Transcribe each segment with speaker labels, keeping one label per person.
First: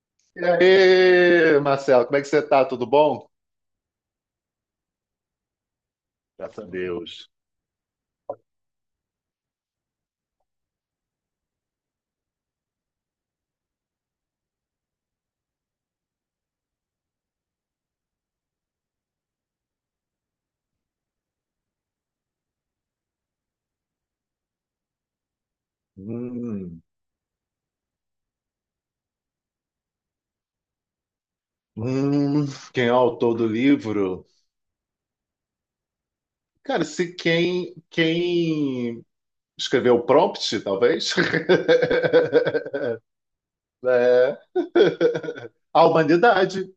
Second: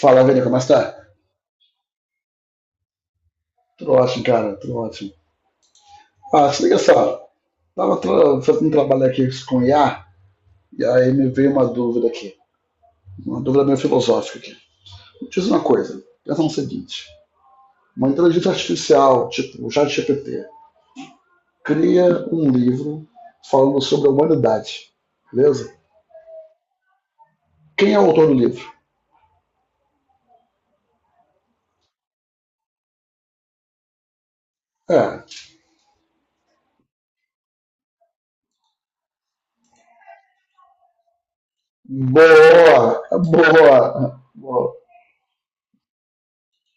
Speaker 1: Fala, velho,
Speaker 2: E
Speaker 1: como está?
Speaker 2: aí, Marcelo, como é que você tá? Tudo bom?
Speaker 1: Tudo ótimo, cara, tudo ótimo. Ah,
Speaker 2: Graças
Speaker 1: se
Speaker 2: a
Speaker 1: liga só,
Speaker 2: Deus.
Speaker 1: tava fazendo um trabalho aqui com IA, e aí me veio uma dúvida aqui, uma dúvida meio filosófica aqui. Diz uma coisa, pensa no seguinte, uma inteligência artificial, tipo o ChatGPT, cria um livro falando sobre a humanidade, beleza?
Speaker 2: Hum,
Speaker 1: Quem é o autor do livro?
Speaker 2: hum, quem é o autor do livro?
Speaker 1: É,
Speaker 2: Cara, se quem, quem escreveu o prompt, talvez,
Speaker 1: boa, boa,
Speaker 2: é
Speaker 1: boa,
Speaker 2: a humanidade.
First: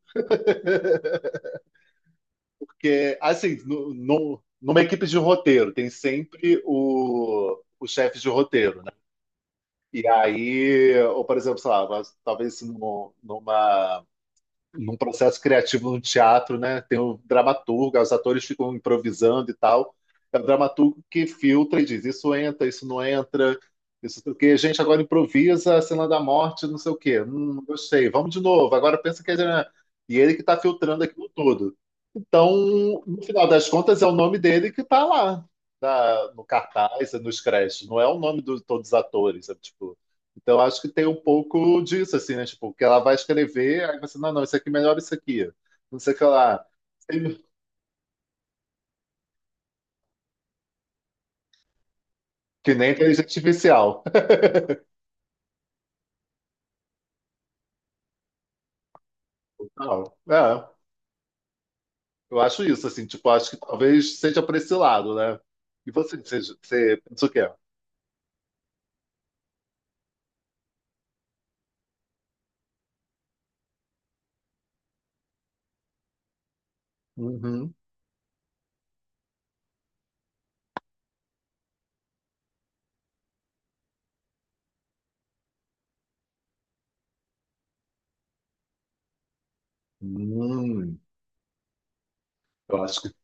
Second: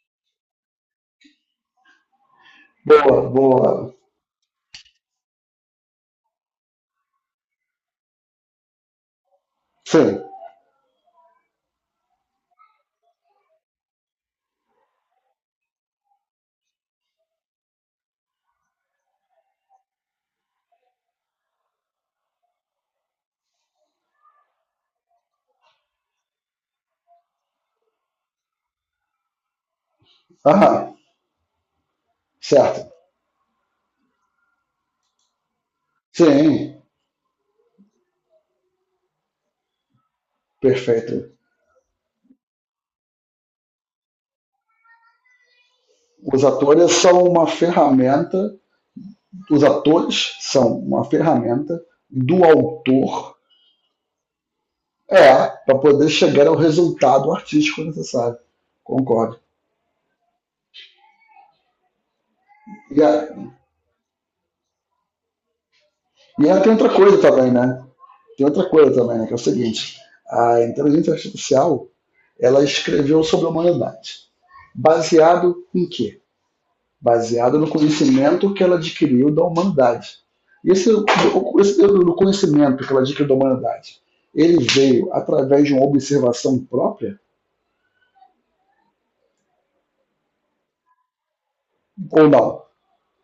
Speaker 2: Porque,
Speaker 1: boa,
Speaker 2: assim,
Speaker 1: boa.
Speaker 2: numa equipe de roteiro, tem sempre o chefe de roteiro, né? E
Speaker 1: Sim,
Speaker 2: aí, ou por exemplo, sei lá, mas talvez num processo criativo no teatro, né? Tem o dramaturgo, os atores ficam improvisando e tal. É o dramaturgo que filtra e diz: isso entra, isso não entra, isso porque a gente agora improvisa a cena da morte, não sei o quê. Não gostei, vamos de novo. Agora pensa que é. E ele que está
Speaker 1: aham,
Speaker 2: filtrando aquilo tudo.
Speaker 1: certo.
Speaker 2: Então, no final das contas, é o nome dele que está lá, tá no
Speaker 1: Sim,
Speaker 2: cartaz, nos créditos. Não é o nome de todos os atores. É, tipo, então, acho que tem um
Speaker 1: perfeito.
Speaker 2: pouco disso, assim, né? Tipo, que ela vai escrever, aí você, não, não, isso aqui é melhor isso aqui. Não sei o que
Speaker 1: Os
Speaker 2: lá.
Speaker 1: atores são uma ferramenta, os atores são uma ferramenta do
Speaker 2: Que nem inteligência
Speaker 1: autor,
Speaker 2: artificial.
Speaker 1: é, para poder chegar ao resultado artístico necessário. Concordo.
Speaker 2: Não, é, eu acho isso,
Speaker 1: E,
Speaker 2: assim,
Speaker 1: a,
Speaker 2: tipo, acho que talvez seja para esse lado, né? E
Speaker 1: e aí tem outra
Speaker 2: você
Speaker 1: coisa
Speaker 2: pensa o quê?
Speaker 1: também, né? Tem outra coisa também, né? Que é o seguinte: a inteligência artificial ela escreveu sobre a humanidade. Baseado em quê? Baseada no
Speaker 2: Uhum.
Speaker 1: conhecimento que ela adquiriu da humanidade. Esse, esse no conhecimento que ela adquiriu da humanidade, ele veio através de uma observação própria
Speaker 2: Hum,
Speaker 1: ou não?
Speaker 2: eu acho que,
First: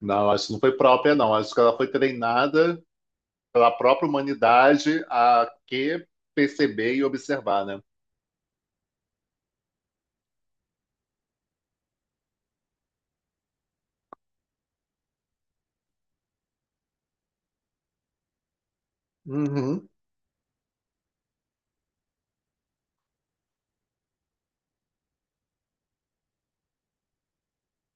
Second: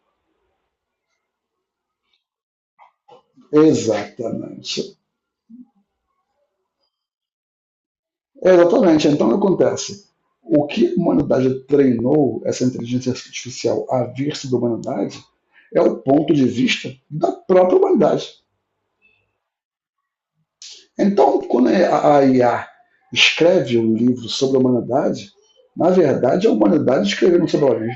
Speaker 2: não, acho que não foi própria, não. Acho que ela foi treinada pela própria
Speaker 1: Exatamente.
Speaker 2: humanidade a que perceber e observar, né?
Speaker 1: Exatamente. Então, o que acontece? O que a humanidade treinou essa inteligência artificial a vir-se da humanidade é o ponto de vista da própria humanidade.
Speaker 2: Uhum.
Speaker 1: Então, quando é a IA escreve um livro sobre a humanidade, na verdade, a humanidade escrevendo sobre ela mesma,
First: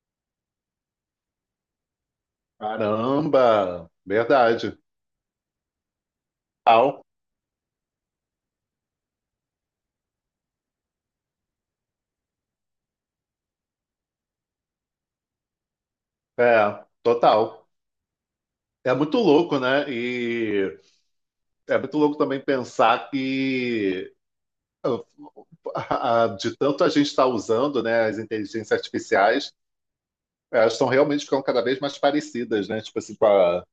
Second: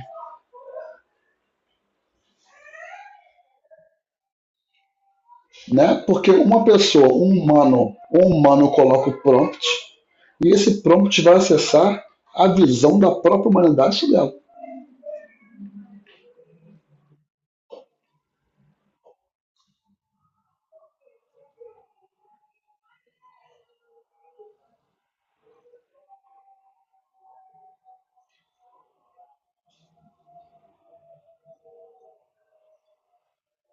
Speaker 2: Caramba, verdade.
Speaker 1: né? Porque uma
Speaker 2: Au.
Speaker 1: pessoa, um humano, coloca o prompt e esse prompt vai acessar a visão da própria humanidade sobre ela.
Speaker 2: É, total. É muito louco, né? E é muito louco também pensar que de tanto a gente está usando, né, as inteligências artificiais, elas estão realmente ficando cada vez mais parecidas, né? Tipo assim,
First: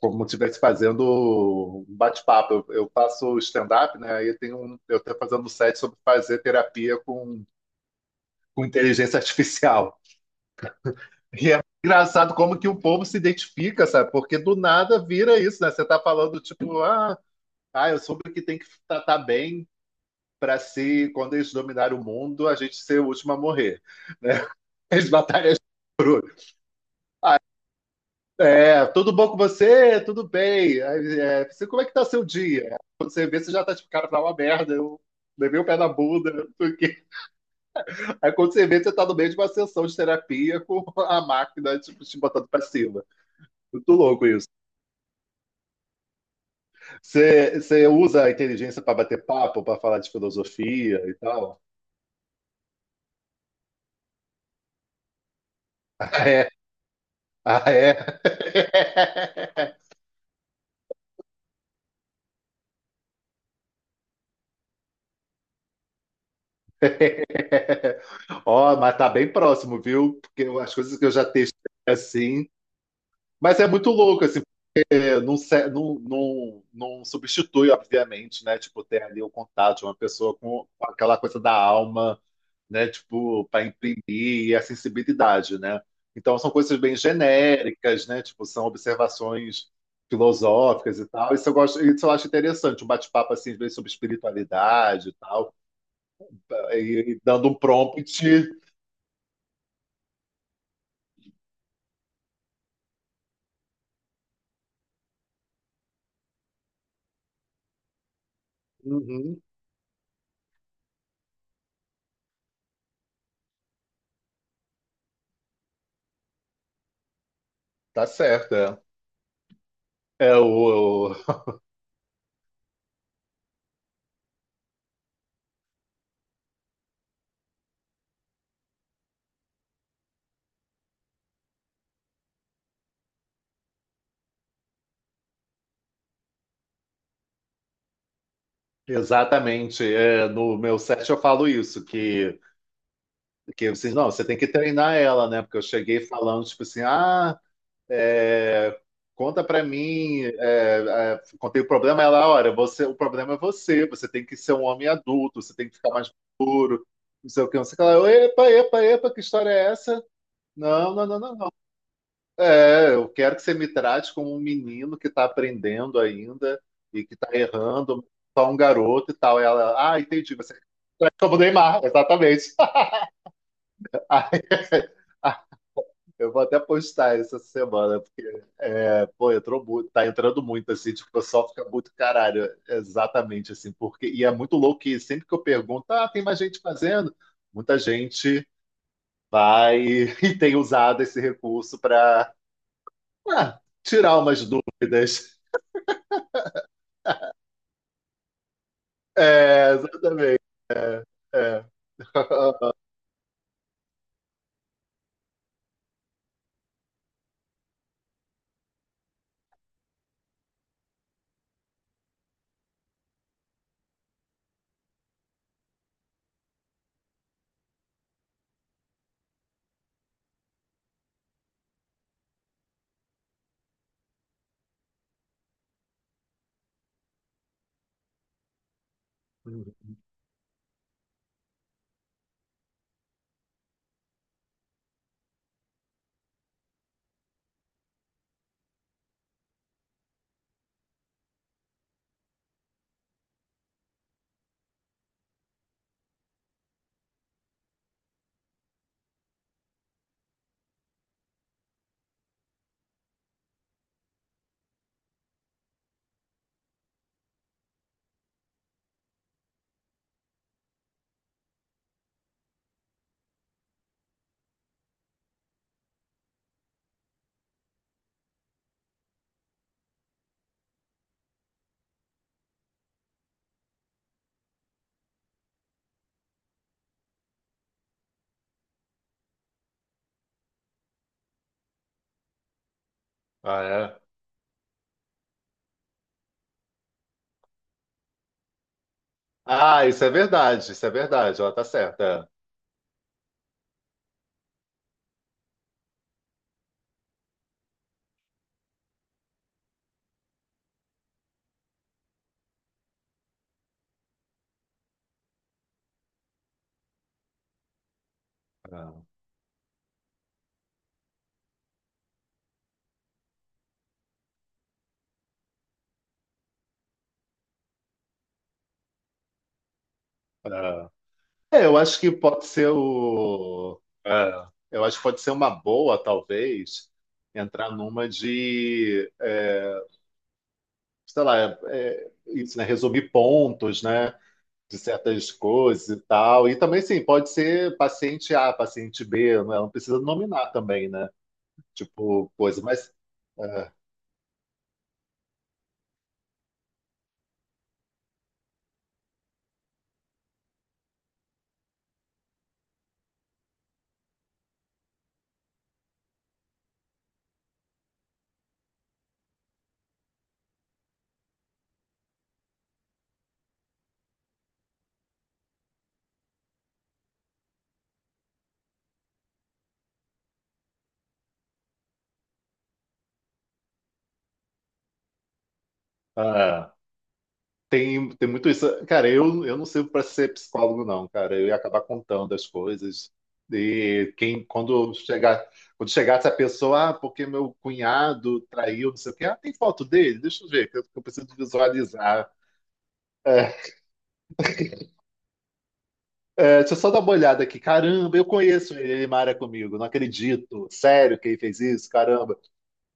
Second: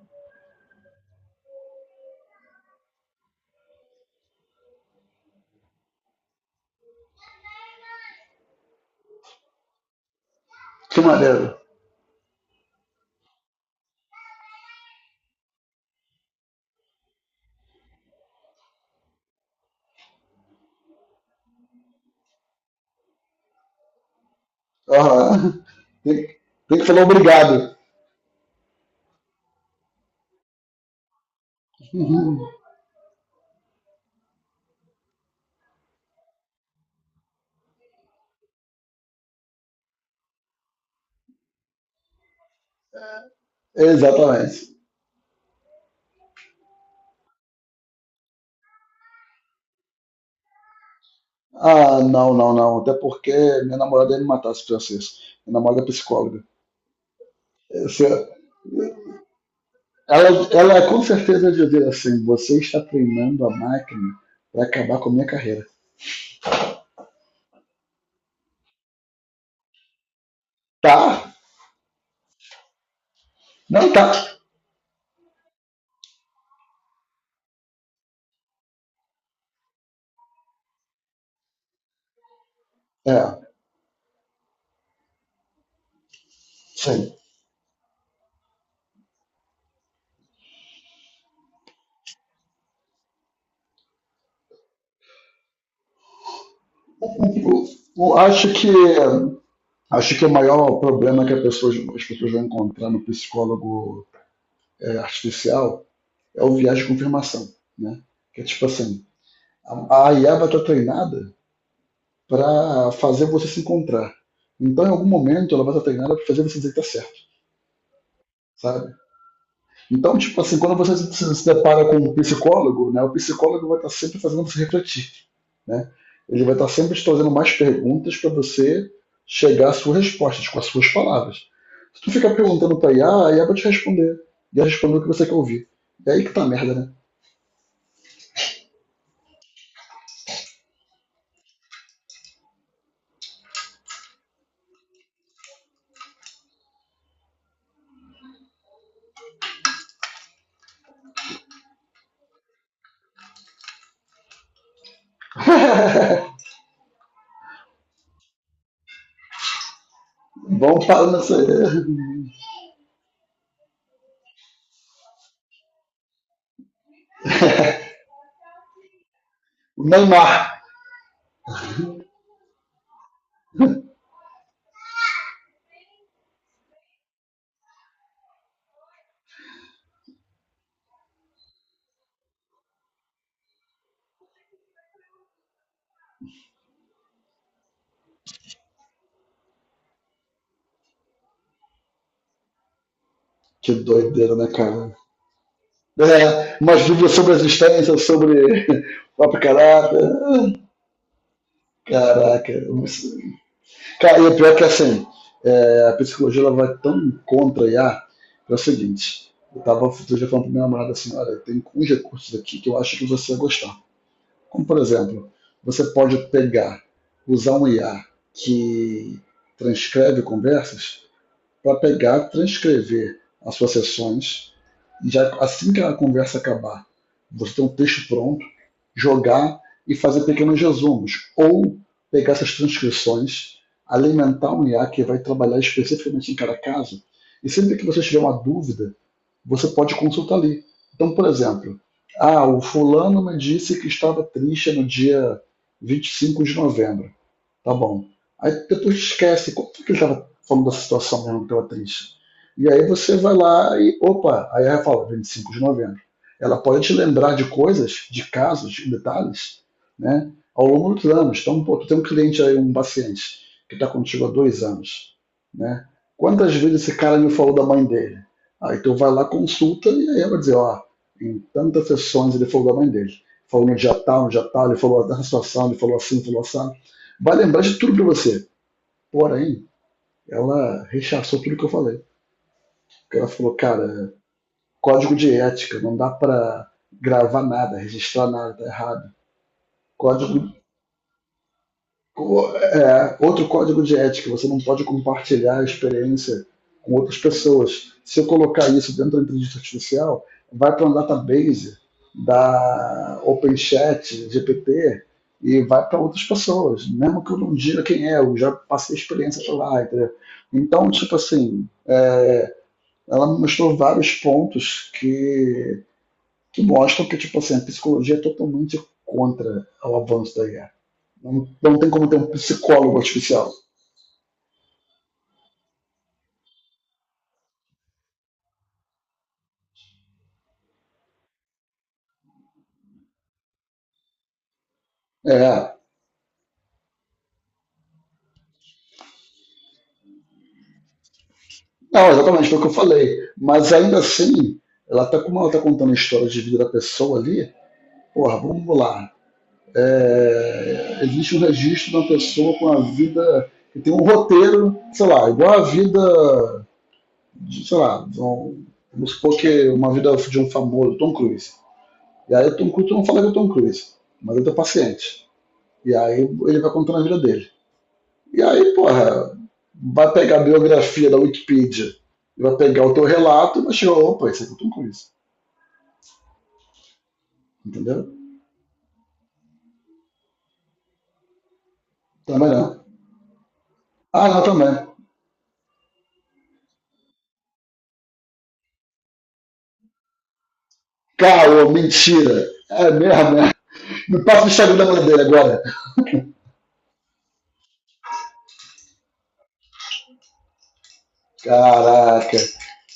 Speaker 2: como se estivesse fazendo um bate-papo. Eu faço stand-up, né? Aí tem um, eu estou fazendo um set sobre fazer terapia com inteligência artificial.
Speaker 1: Que maneiro.
Speaker 2: E é engraçado como que o povo se identifica, sabe? Porque do nada vira isso, né? Você tá falando, tipo, ah, eu soube que tem que tratar bem para se, quando eles dominarem o mundo, a gente ser o último a morrer, né? As batalhas
Speaker 1: Uhum.
Speaker 2: por
Speaker 1: Tem,
Speaker 2: último.
Speaker 1: tem que falar obrigado.
Speaker 2: É, tudo bom com você? Tudo bem. Aí, é, você, como é que tá seu
Speaker 1: Uhum.
Speaker 2: dia? Quando você vê, você já tá tipo, cara, tá uma merda, eu levei o pé na bunda. Não sei o quê. Aí quando você vê, você tá no meio de uma sessão de terapia com a máquina, tipo, te botando pra cima. Muito louco isso.
Speaker 1: Exatamente.
Speaker 2: Você usa a inteligência para bater papo, para falar de filosofia e tal?
Speaker 1: Ah, não, não, não. Até porque minha namorada ia me matar se fizesse isso. Minha namorada é psicóloga.
Speaker 2: Ah, é?
Speaker 1: Se, Ela com certeza dizer assim: você está treinando a máquina para acabar com a minha carreira.
Speaker 2: Ó, mas tá bem próximo, viu? Porque as
Speaker 1: Tá?
Speaker 2: coisas que eu já testei assim. Mas é muito
Speaker 1: Não tá.
Speaker 2: louco, assim, porque não, não, não substitui, obviamente, né? Tipo, ter ali o contato de uma pessoa com aquela coisa da alma, né?
Speaker 1: É,
Speaker 2: Tipo, para imprimir e a sensibilidade, né? Então, são coisas bem
Speaker 1: sim.
Speaker 2: genéricas, né? Tipo, são observações filosóficas e tal. Isso eu gosto, isso eu acho interessante, um bate-papo, assim, às vezes, sobre espiritualidade e tal. Aí dando um
Speaker 1: O- o-
Speaker 2: prompt.
Speaker 1: acho que acho que o maior problema que as pessoas vão encontrar no psicólogo, artificial, é o viés de confirmação, né? Que é tipo assim,
Speaker 2: Uhum,
Speaker 1: a IA vai estar treinada para fazer você se encontrar. Então, em algum momento, ela vai estar treinada para fazer você dizer que tá certo,
Speaker 2: tá certo, é.
Speaker 1: sabe? Então,
Speaker 2: É
Speaker 1: tipo assim, quando você
Speaker 2: o,
Speaker 1: se depara com um psicólogo, né, o psicólogo vai estar sempre fazendo você refletir, né? Ele vai estar sempre te trazendo mais perguntas para você chegar às suas respostas, com as suas palavras. Se tu ficar perguntando para IA, a IA vai te responder. E ela responder o que você quer ouvir. É aí que tá a merda, né?
Speaker 2: exatamente, é, no meu set eu falo isso, que vocês, não, você tem que treinar ela, né? Porque eu cheguei falando, tipo assim, ah, é, conta pra mim, contei o problema, ela, olha, você, o problema é você, você tem que ser um homem adulto, você tem que ficar mais puro, não sei o que, não sei o que, ela, epa, epa, epa, que história é essa?
Speaker 1: Vamos
Speaker 2: Não, não,
Speaker 1: para
Speaker 2: não, não,
Speaker 1: nessa...
Speaker 2: não. É, eu quero que você me trate como um menino que está aprendendo ainda e que está errando, só um garoto e tal.
Speaker 1: O
Speaker 2: Ela, ah, entendi, você
Speaker 1: Neymar.
Speaker 2: é como o Neymar, exatamente. Aí, ah, eu vou até postar essa semana, porque, pô, entrou muito, tá entrando muito, assim, tipo, o pessoal fica muito caralho, exatamente, assim, porque, e é muito louco que sempre que eu pergunto, ah, tem mais gente fazendo? Muita gente vai e tem usado esse recurso para
Speaker 1: Que
Speaker 2: tirar
Speaker 1: doideira,
Speaker 2: umas
Speaker 1: né, cara?
Speaker 2: dúvidas.
Speaker 1: É, umas dúvidas sobre a existência, sobre o próprio
Speaker 2: É,
Speaker 1: caráter.
Speaker 2: exatamente. É.
Speaker 1: Caraca. Cara, e o pior é que assim, a psicologia ela vai tão contra a IA, que é o seguinte, eu tava outro dia falando pra minha namorada assim, olha, tem uns recursos aqui que eu acho que você vai gostar. Como por exemplo, você pode pegar, usar um IA que transcreve conversas para pegar, transcrever as suas sessões e já assim que a conversa acabar, você ter um texto pronto, jogar e fazer pequenos resumos ou pegar essas transcrições, alimentar um IA que vai trabalhar especificamente em cada caso e sempre que você tiver uma dúvida, você pode consultar ali. Então, por exemplo, ah, o fulano me disse que estava triste no dia 25 de novembro. Tá bom. Aí depois esquece, como é que ele estava falando da situação mesmo que tava triste? E aí você vai lá e, opa, aí ela fala, 25 de novembro. Ela pode te lembrar de coisas, de casos, de detalhes, né, ao longo dos anos. Então, pô, tu tem um cliente aí, um paciente, que está contigo há 2 anos, né? Quantas vezes esse cara me falou da mãe dele? Aí tu vai lá, consulta, e aí ela vai dizer, ó, em tantas sessões ele falou da mãe dele. Falou no dia tal, no dia tal, ele falou dessa situação, ele falou assim, falou assim, vai lembrar de tudo para você. Porém, ela rechaçou tudo que eu falei. Ela falou,
Speaker 2: Ah, é?
Speaker 1: cara, código de ética, não dá para gravar nada, registrar nada, tá errado.
Speaker 2: Ah,
Speaker 1: Código
Speaker 2: isso é verdade, ela tá certa.
Speaker 1: outro código de ética, você não pode compartilhar a experiência com outras pessoas. Se eu colocar isso dentro da inteligência artificial, vai para um database da OpenChat, GPT, e vai para outras pessoas. Mesmo que eu não diga quem é, eu já passei a
Speaker 2: É,
Speaker 1: experiência para lá, entendeu? Então, tipo assim, ela me mostrou vários pontos que mostram que, tipo assim, a psicologia é totalmente contra o avanço da IA. Não,
Speaker 2: é. É, eu
Speaker 1: não tem
Speaker 2: acho
Speaker 1: como
Speaker 2: que
Speaker 1: ter um
Speaker 2: pode ser
Speaker 1: psicólogo artificial.
Speaker 2: o. é, Eu acho que pode ser uma boa, talvez, entrar numa de, é, sei lá, isso, né? Resumir pontos, né? De certas
Speaker 1: É,
Speaker 2: coisas e tal. E também, sim, pode ser paciente A, paciente B, não, é? Não precisa nominar também, né?
Speaker 1: não,
Speaker 2: Tipo,
Speaker 1: exatamente, foi o
Speaker 2: coisa,
Speaker 1: que eu
Speaker 2: mas.
Speaker 1: falei.
Speaker 2: É,
Speaker 1: Mas ainda assim, como ela tá contando a história de vida da pessoa ali, porra, vamos lá. É, existe um registro de uma pessoa com a vida que tem um roteiro, sei lá, igual a vida, de, sei lá, de um, vamos supor que uma vida de um famoso, Tom Cruise. E aí o Tom Cruise, eu não falo que é o Tom Cruise, mas ele é paciente. E aí ele vai contando a vida dele. E aí, porra, vai pegar a biografia da Wikipedia, vai pegar o teu relato e vai chegar, opa, isso aqui eu tô com isso.
Speaker 2: é.
Speaker 1: Entendeu?
Speaker 2: Tem muito isso. Cara, eu não sirvo para ser psicólogo, não, cara. Eu ia acabar contando as
Speaker 1: Também não.
Speaker 2: coisas. E
Speaker 1: Ah, não,
Speaker 2: quem,
Speaker 1: também.
Speaker 2: quando chegar, quando chegasse a pessoa, ah, porque meu cunhado traiu, não sei o quê. Ah, tem foto dele? Deixa eu ver, que eu preciso
Speaker 1: Caô,
Speaker 2: visualizar.
Speaker 1: mentira. É mesmo, né?
Speaker 2: É,
Speaker 1: Me passa o Instagram da mulher dele agora.
Speaker 2: é, deixa eu só dar uma olhada aqui. Caramba, eu conheço ele, ele mara comigo. Não acredito. Sério que ele fez isso? Caramba.
Speaker 1: Caraca,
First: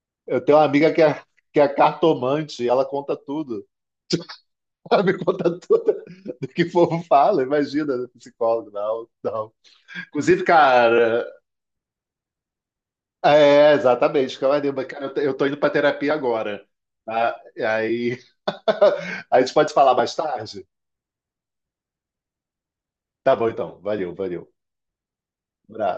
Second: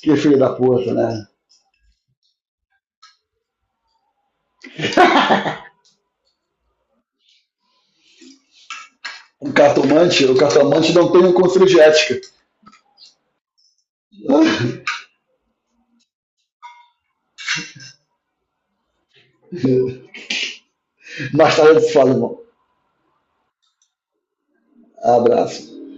Speaker 1: que filho
Speaker 2: Eu
Speaker 1: da
Speaker 2: tenho uma amiga
Speaker 1: puta, né?
Speaker 2: que é cartomante, e ela conta tudo. Ela me conta tudo do que o povo fala. Imagina, psicólogo, não,
Speaker 1: O
Speaker 2: não.
Speaker 1: cartomante, o
Speaker 2: Inclusive,
Speaker 1: cartomante não tem
Speaker 2: cara,
Speaker 1: um conselho de ética.
Speaker 2: é, exatamente, Camarimba, cara, eu tô indo pra terapia agora. Tá? E aí, a gente pode falar mais tarde?
Speaker 1: Mais tarde eu te falo, irmão.
Speaker 2: Tá bom, então. Valeu, valeu.
Speaker 1: Abraço.
Speaker 2: Um abraço.